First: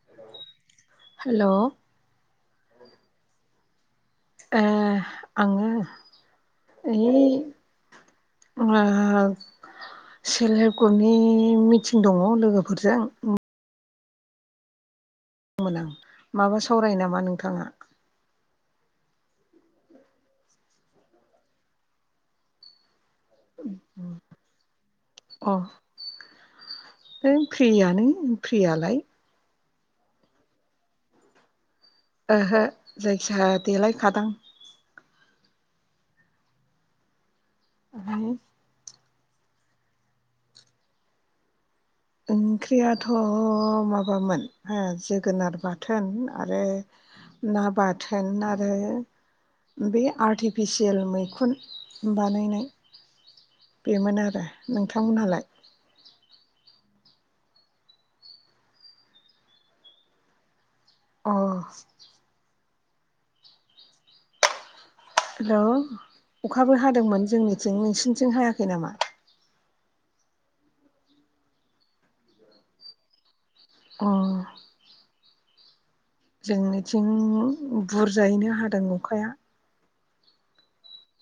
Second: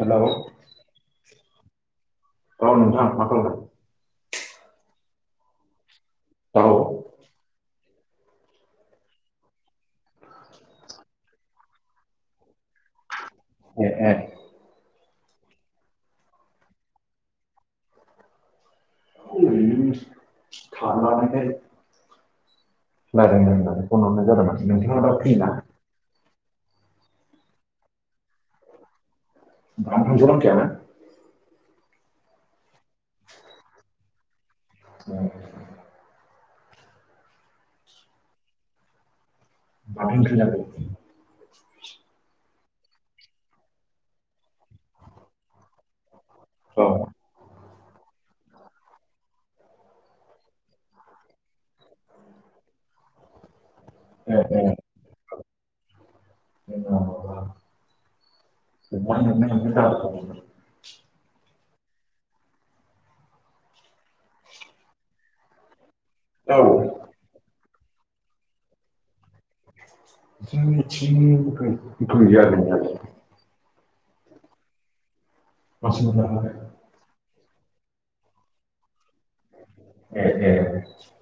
हेल' hello औ नोंथां मा खालामदों? ए आङो औ ओइ ओ सेल हेल्प ग्रुपनि मिटिं दङ' लोगोफोरजों ए ए मोन आं माबा सावराय नामा नोंथाङा? [unintelligible] खारनानैहाय लारायनो होननानै फन हरनाय जादोंमोन नोंथाङा दा फ्रि ना? अ फ्रियानो फ्रियालाय। [inaudible] ओहो जायखिया देलायखादां। उम आ [unintelligible] माथो ओंख्रि जादों? ओंख्रियाथ' माबामोन हो जोगोनार बाथ थोन आरो औ ना बाथोन आरो बे आर्टिफिसियेल मैखुन बानायनाय बेमोन ए आरो ए नोंथांमोनहालाय? [unintelligible] अ' हेल' औ अखाबो हादोंमोन जोंनिथिं नोंसिनिथिं हायाखै नामा? जोंनिथिं गो-गोया गैनायालाय अ [unintelligible] थिं बुरजायैनो हादों अखाया। [unintelligible]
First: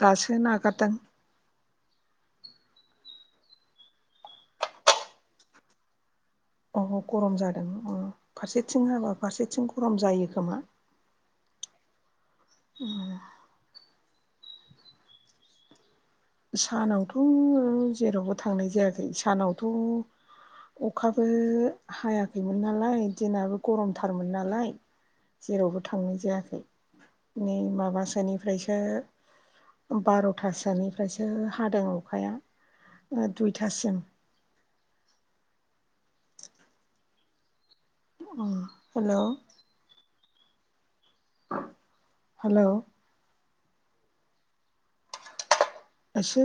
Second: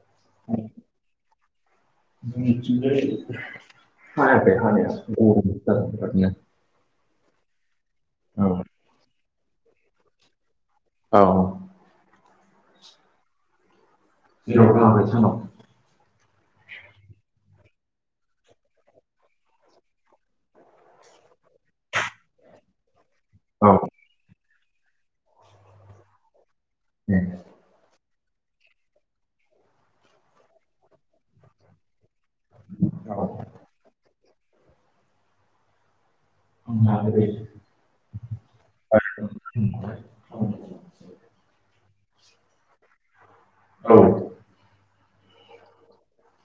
दासो नागारदों जोंनिथिं जाय हायाखै हानाया गरम सो जादों बिरादनो। अ गरम जादों अ औ फारसेथिं हाबा फारसेथिं गरम जायो खोमा। औ उम जेरावबो थाङाखै सानाव? सानावथ' जेरावबो थांनाय जायाखै सानावथ' अखाबो हायाखैमोन नालाय दिनाबो औ गरमथारमोन नालाय जेरावबो थांनाय जायाखै। [unintelligible] माबासोनिफ्रायसो बार'थासोनिफ्रायसो हादों अ खाया औ ओ दुइथासिम। [unintelligible] अ औ हेलौ [inaudible] हेलौ औ एसे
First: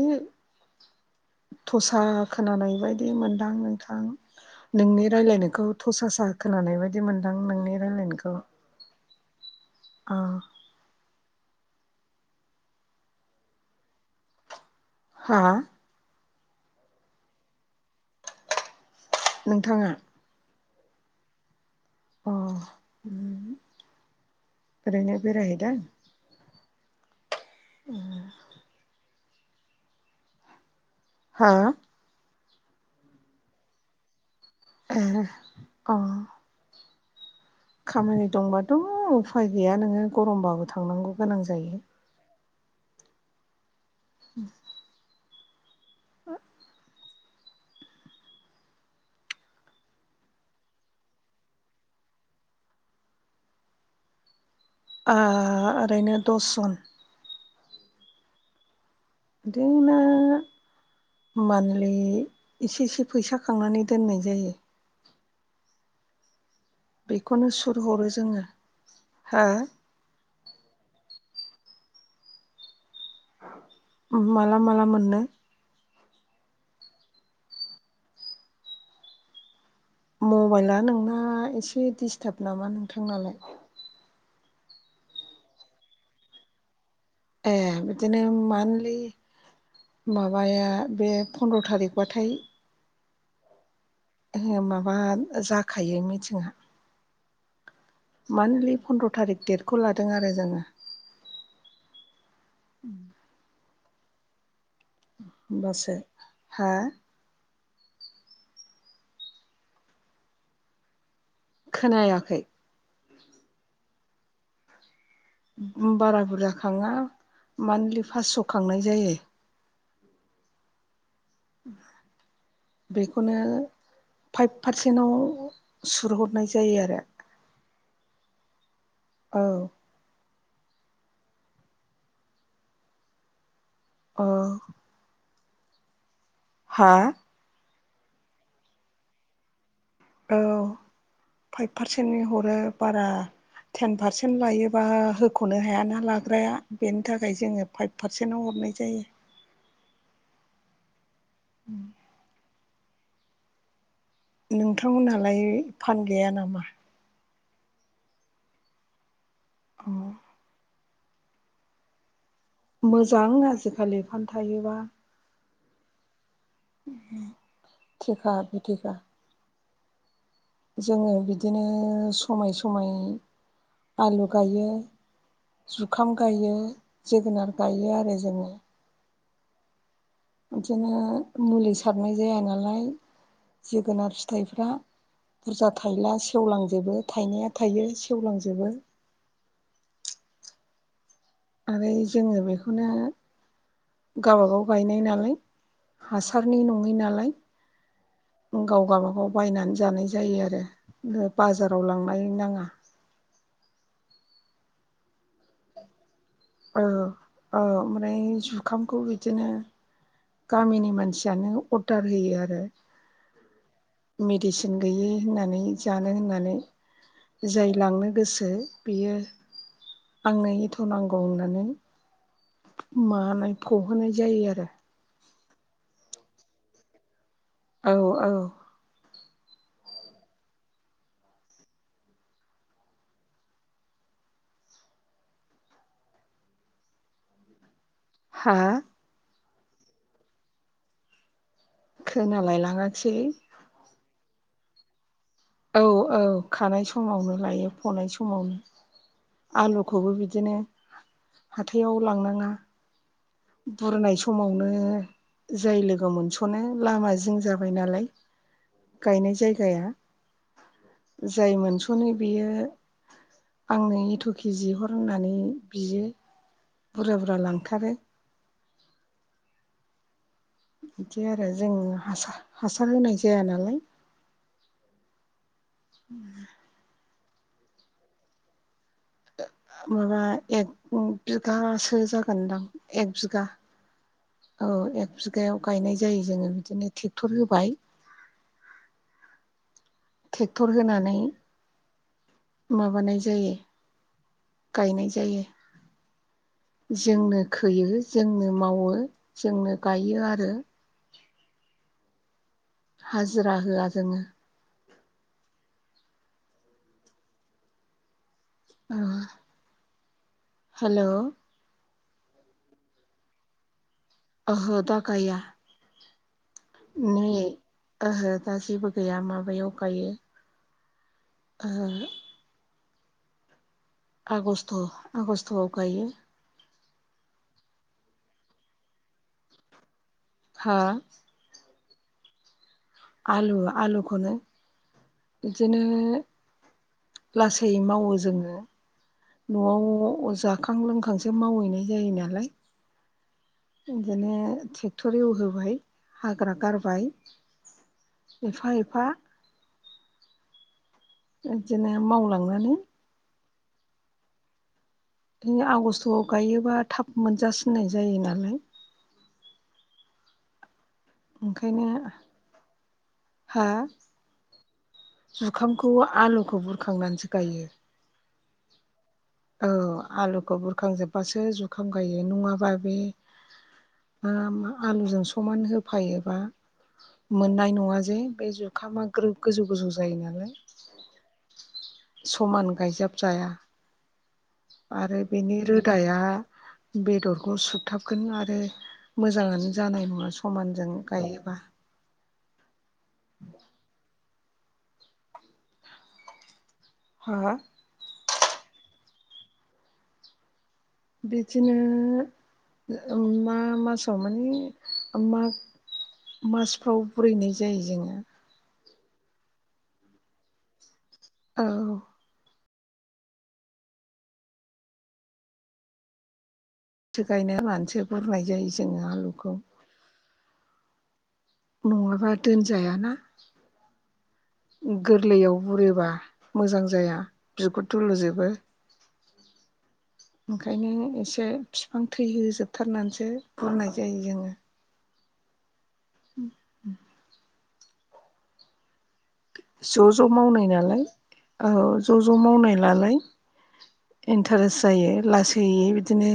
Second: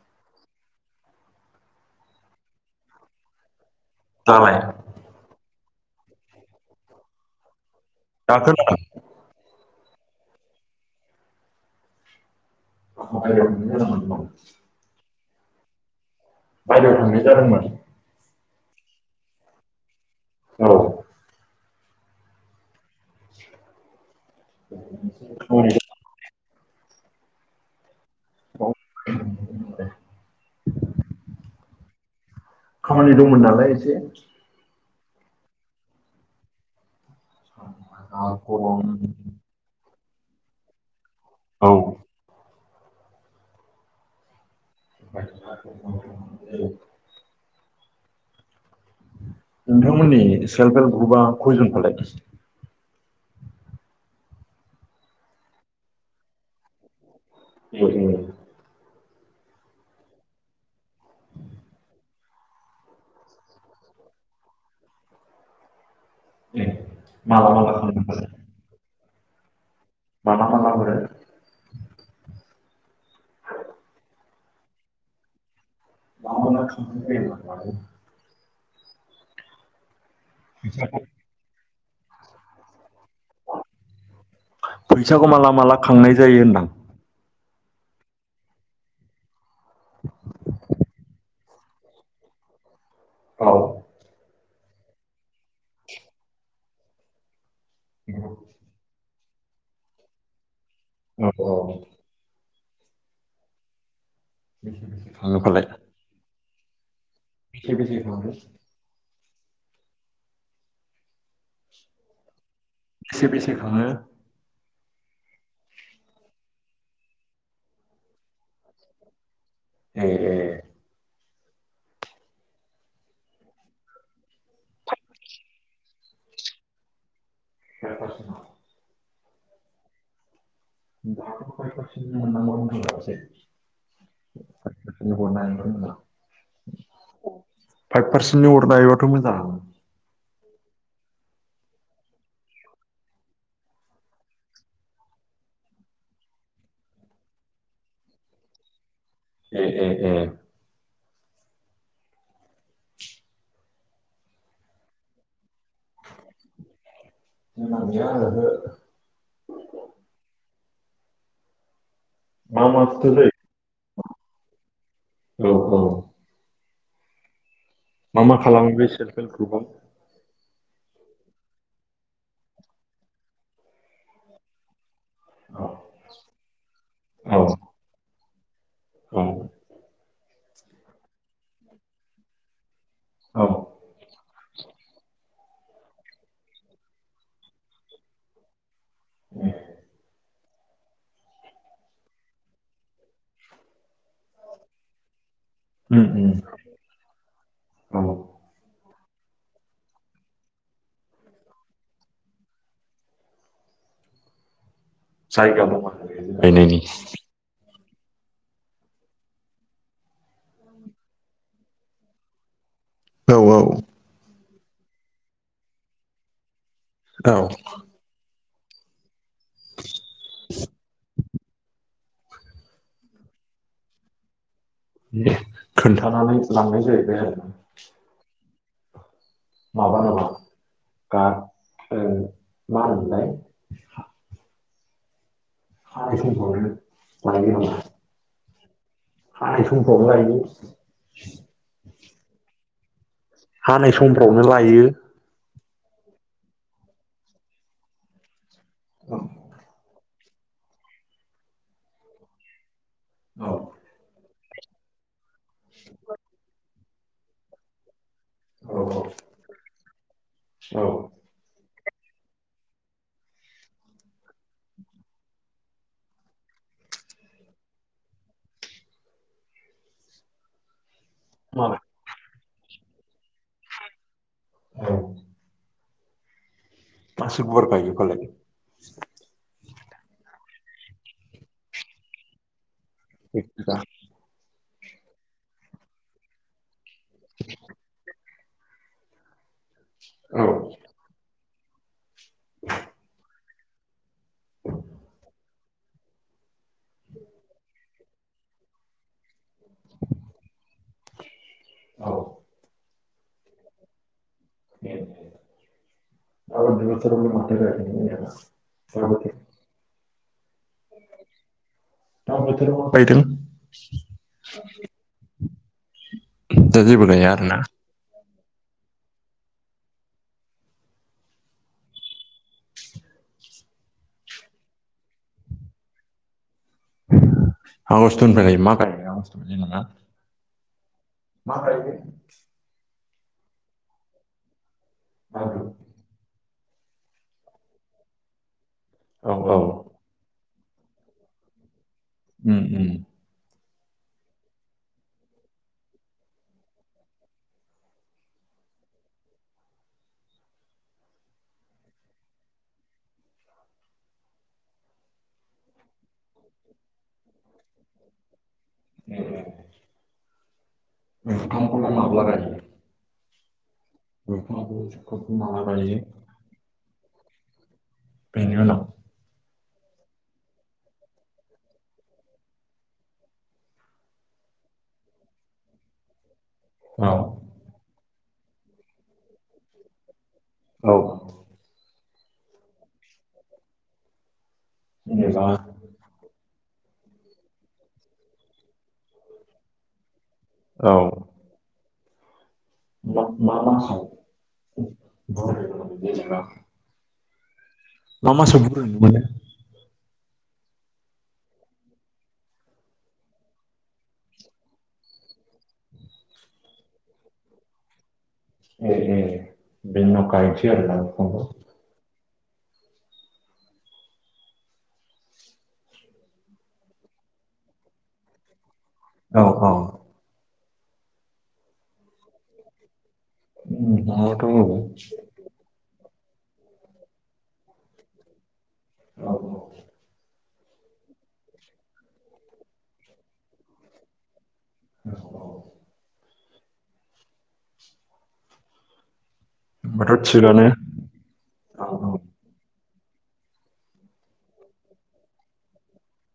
थसा खोनानाय बायदि मोनदां नोंथां दालाय नोंनि रायलायनायखौ थसासा खोनानाय बायदि मोनदां नोंनि रायलायनाय दा खोनादों? अ [unintelligible] हा बायजोआव थांनाय जादोंमोन नोंथाङा औ अ ओरैनो खामानि बेरायहैदों? उम औे हा? खामानि दंमोन नालाय एसे। ए अ खामानि गरम दंबाथ' औ उफाय गैया नोङो गरमबाबो थांनांगौ गोनां जायो। [inaudible] [unintelligible] नोंथांमोननि सेल्फ हेल्प ग्रुपआ खयजन फालाय? ओ ओरैनो दसजन [unintelligible] बिदिनो मान्थलि एसे एसे फैसा खांनानै दोननाय जायो। उम बेखौनो सुत हरो जोङो। हो? माला माला हरो? माला माला मोननो! न ख [unintelligible] मबाइला नोंना एसे डिस्टार्ब नामा नोंथांनालाय? फैसाखौ माला माला खांनाय जायो होनदां? ए बिदिनो मान्थलि माबाया बे फन्द्र' थारिकबाथाय औ ए माबा जाखायो मिथिंआ। मान्थलि पन्द्र' थारिक दडेटखौ लादों आरो जोङो। औ औ उम नि होमबासो हा? बेसे बेसे खाङो खोनायाखै। बेसे बेसे खाङो? बारा बुरजा खाङा मान्थलि फास्स' खांनाय जायो। ए [inaudible] बेखौनो फाइभ पारसेन्टाव सुत हरनाय जायो आरो। सस [unintelligible] औ दाबो फाइभ फार्चेन मोननांगौआव उन्दुलांसै। अ' ओबाव नायोमोन होनदां? हा? फाइभ पारसेन्टनि हरनो हायोबाथ' मोजां। औ फाइभ पारसेन्टनि हरो बारा टेन पारसेन्ट लायोबा होख'नो हायाना लाग्राया बेनि थाखाय जोङो फाइभ फारसेनो हरनाय जायो। ए ए ए। नोंथांमोनहालाय फान गैया नामा? [unintelligible] औ। मा मा फिथाइ मोजां आजिखालि फान थायोबा। औ औ। [inaudible] मा मा खालामो बे बिथेखा सेल्फ हेल्प ग्रुपआव? जोङो बिदिनो समाय समाय आलु गायो। औ जुखाम गायो जोगोनार औ गायो आरो जोङो। औ बिदिनो मुलि सारनाय जाया नालाय। औ जोगोनार फिथाइफ्रा बुरजा थाइला सेवलांजोबो थाइनाया थायो सेवलांजोबो। उम आरो जोङो बेखौनो गबागाव गायनाय नालाय उम उम हासारनि नङै नालाय। औ गाव गाबागाव बायनानै जानाय जायो आरो बाजाराव लांनाय नाङा। साय [unintelligible] गायनायनि औ औ ओमफ्राय जुखामखौ बिदिनो गामिनि मानसियानो अर्डार होयो आरो। औ औ। मेडिसिन गैयै होननानै जानो होननानै औ जाय लांनो गोसो बियो आंनो एथ' नांगौ होननानै मानायखौहोनाय जायो आरो। खोन्थानानै लांनाय जाहैबाय आरो। औ औ। माबा नामा गा ओ मा होनोमोनलाय? [unintelligible] हा? [unintelligible] लायो? खोनालाय लाङासैलै। हानाय समफ्रावनो लायो? औ औ खानाय समावनो लायो फनाय समावनो। आलुखौबो बिदिनो हाथायाव लांनाङा। औ। बुरनाय समावनो जाय लोगो मोनस'नो लामा जिं जाबाय नालाय। औ गायनाय जायगाया। औ। जाय मोनस'नो बेयो आंनो एथ' केजि हर होननानै बियो। बुरजा बुरजा लांथारो। बिदि आरो जों मालाय हासार हासार होनाय जाया नालाय। औ। उ मासे गुवार गायो फालाय? माबा एक बिगासो जागोनदां एक बिगा। औ एक बिगायाव गायनाय जायो जोंङो बिदिनो ट्रेक्टर होबाय। [inaudible] औ ट्रेक्टर होनानै माबानाय जायो गायनाय जायो। जोंनो खोयो जोंनो मावो जोंनो गायो आरो। औ हाजिरा होआ जोङो। [unintelligible] [unintelligible] [unintelligible] अ बोथोर हेल' दा बोथोराव‌ गायदों? ओहो दा गाया। दा जेबो गाया नै आरोना? ओहो दा जेबो गैया माबायाव गायो। ओ आगस्ट आगस्टआव गायो। आगस्ट निफ्राय गायो [unintelligible] हा? मा गायगोन आलु आलुखौनो मागो इदिनो लासै मावो जोङो। औ औ न'आव जाखां लोंखांसो मावहैनाय जायोना। उम उम। इदिनो ट्रेक्टर एवहोबाय हाग्रा गारबाय। एफा एफा इदिनो मावलांनानै। इनो आगस्ट'आव गायोबा थाब मोनजासिननाय जायो नालाय। [unintelligible] ओंखायनो ओंखामखौलाय माब्ला गायो हा? नोंथाङाबो जिउखौ बुंलांनाय बायदि जुखामखौ आलुखौ बुरखांनानैसो गायो। बेनि उनाव। औ आलुखौ बुरखांजोबबासो जुखाम गायो नङाबा बे [unintelligible] आलुजों समान होफायोबा अ। मोननाय नङा जे बे जुखामा ग्रो-गोजौ गोजौ जायो नालाय। औ समान गायजाबजाया आरो जेनेबा बेनि रो दाया बेदरखौ सुथाबगोन आरो मोजाङानो जानाय नङा। समानजों औ गायोबा। [unintelligible] मा मा [unintelligible] हा? मा मा संखो [unintelligible] बिदिनो मा मासाव माने माग मासफ्राव बुरैनाय जायो जोङो। ए ए बे नंखायथि आरो ना [unintelligible] औ थो गायना लानोसो बुरनाय जायो जोङो औ आलुखौ। औ नङाबा दोनजायाना नोंथाङाथ' बुंबाय गोरलैयाव बुरिबा मोजां जाया बिगुर थुलुजोबो। औ औ ओंखायनो एसे बिफां थैहोजोबथारनानैसो बुरनाय जायो जोङो। [unintelligible] [inaudible] ज' ए ज' मावनाय नालाय औ ज' ज' मावनाय नलाय इन्टारेस्ट जायो लासैयै बिदिनो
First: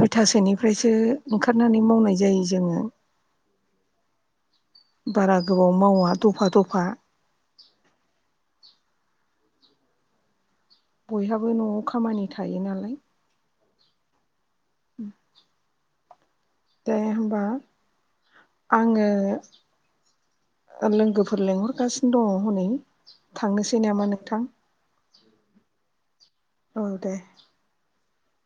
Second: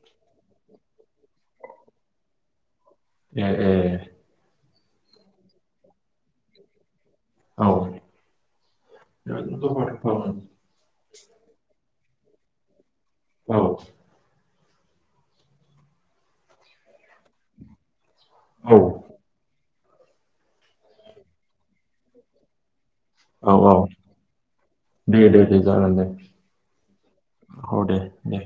दुइथासोनिफ्रायसो ओंखारनानै मावनाय जायो जोङो। ए बारा गोबाव मावा दफा-दफा। औ बयहाबो न'आव खामानि थायो नालाय। औ उम दे होमबा आङो। ओ-लोंगोफोर लेंंहरगासिनो दङ हनै औ औ थांनोसै नामा नोंथां? दे दे दे जागोन दे। औ दे औ दे दे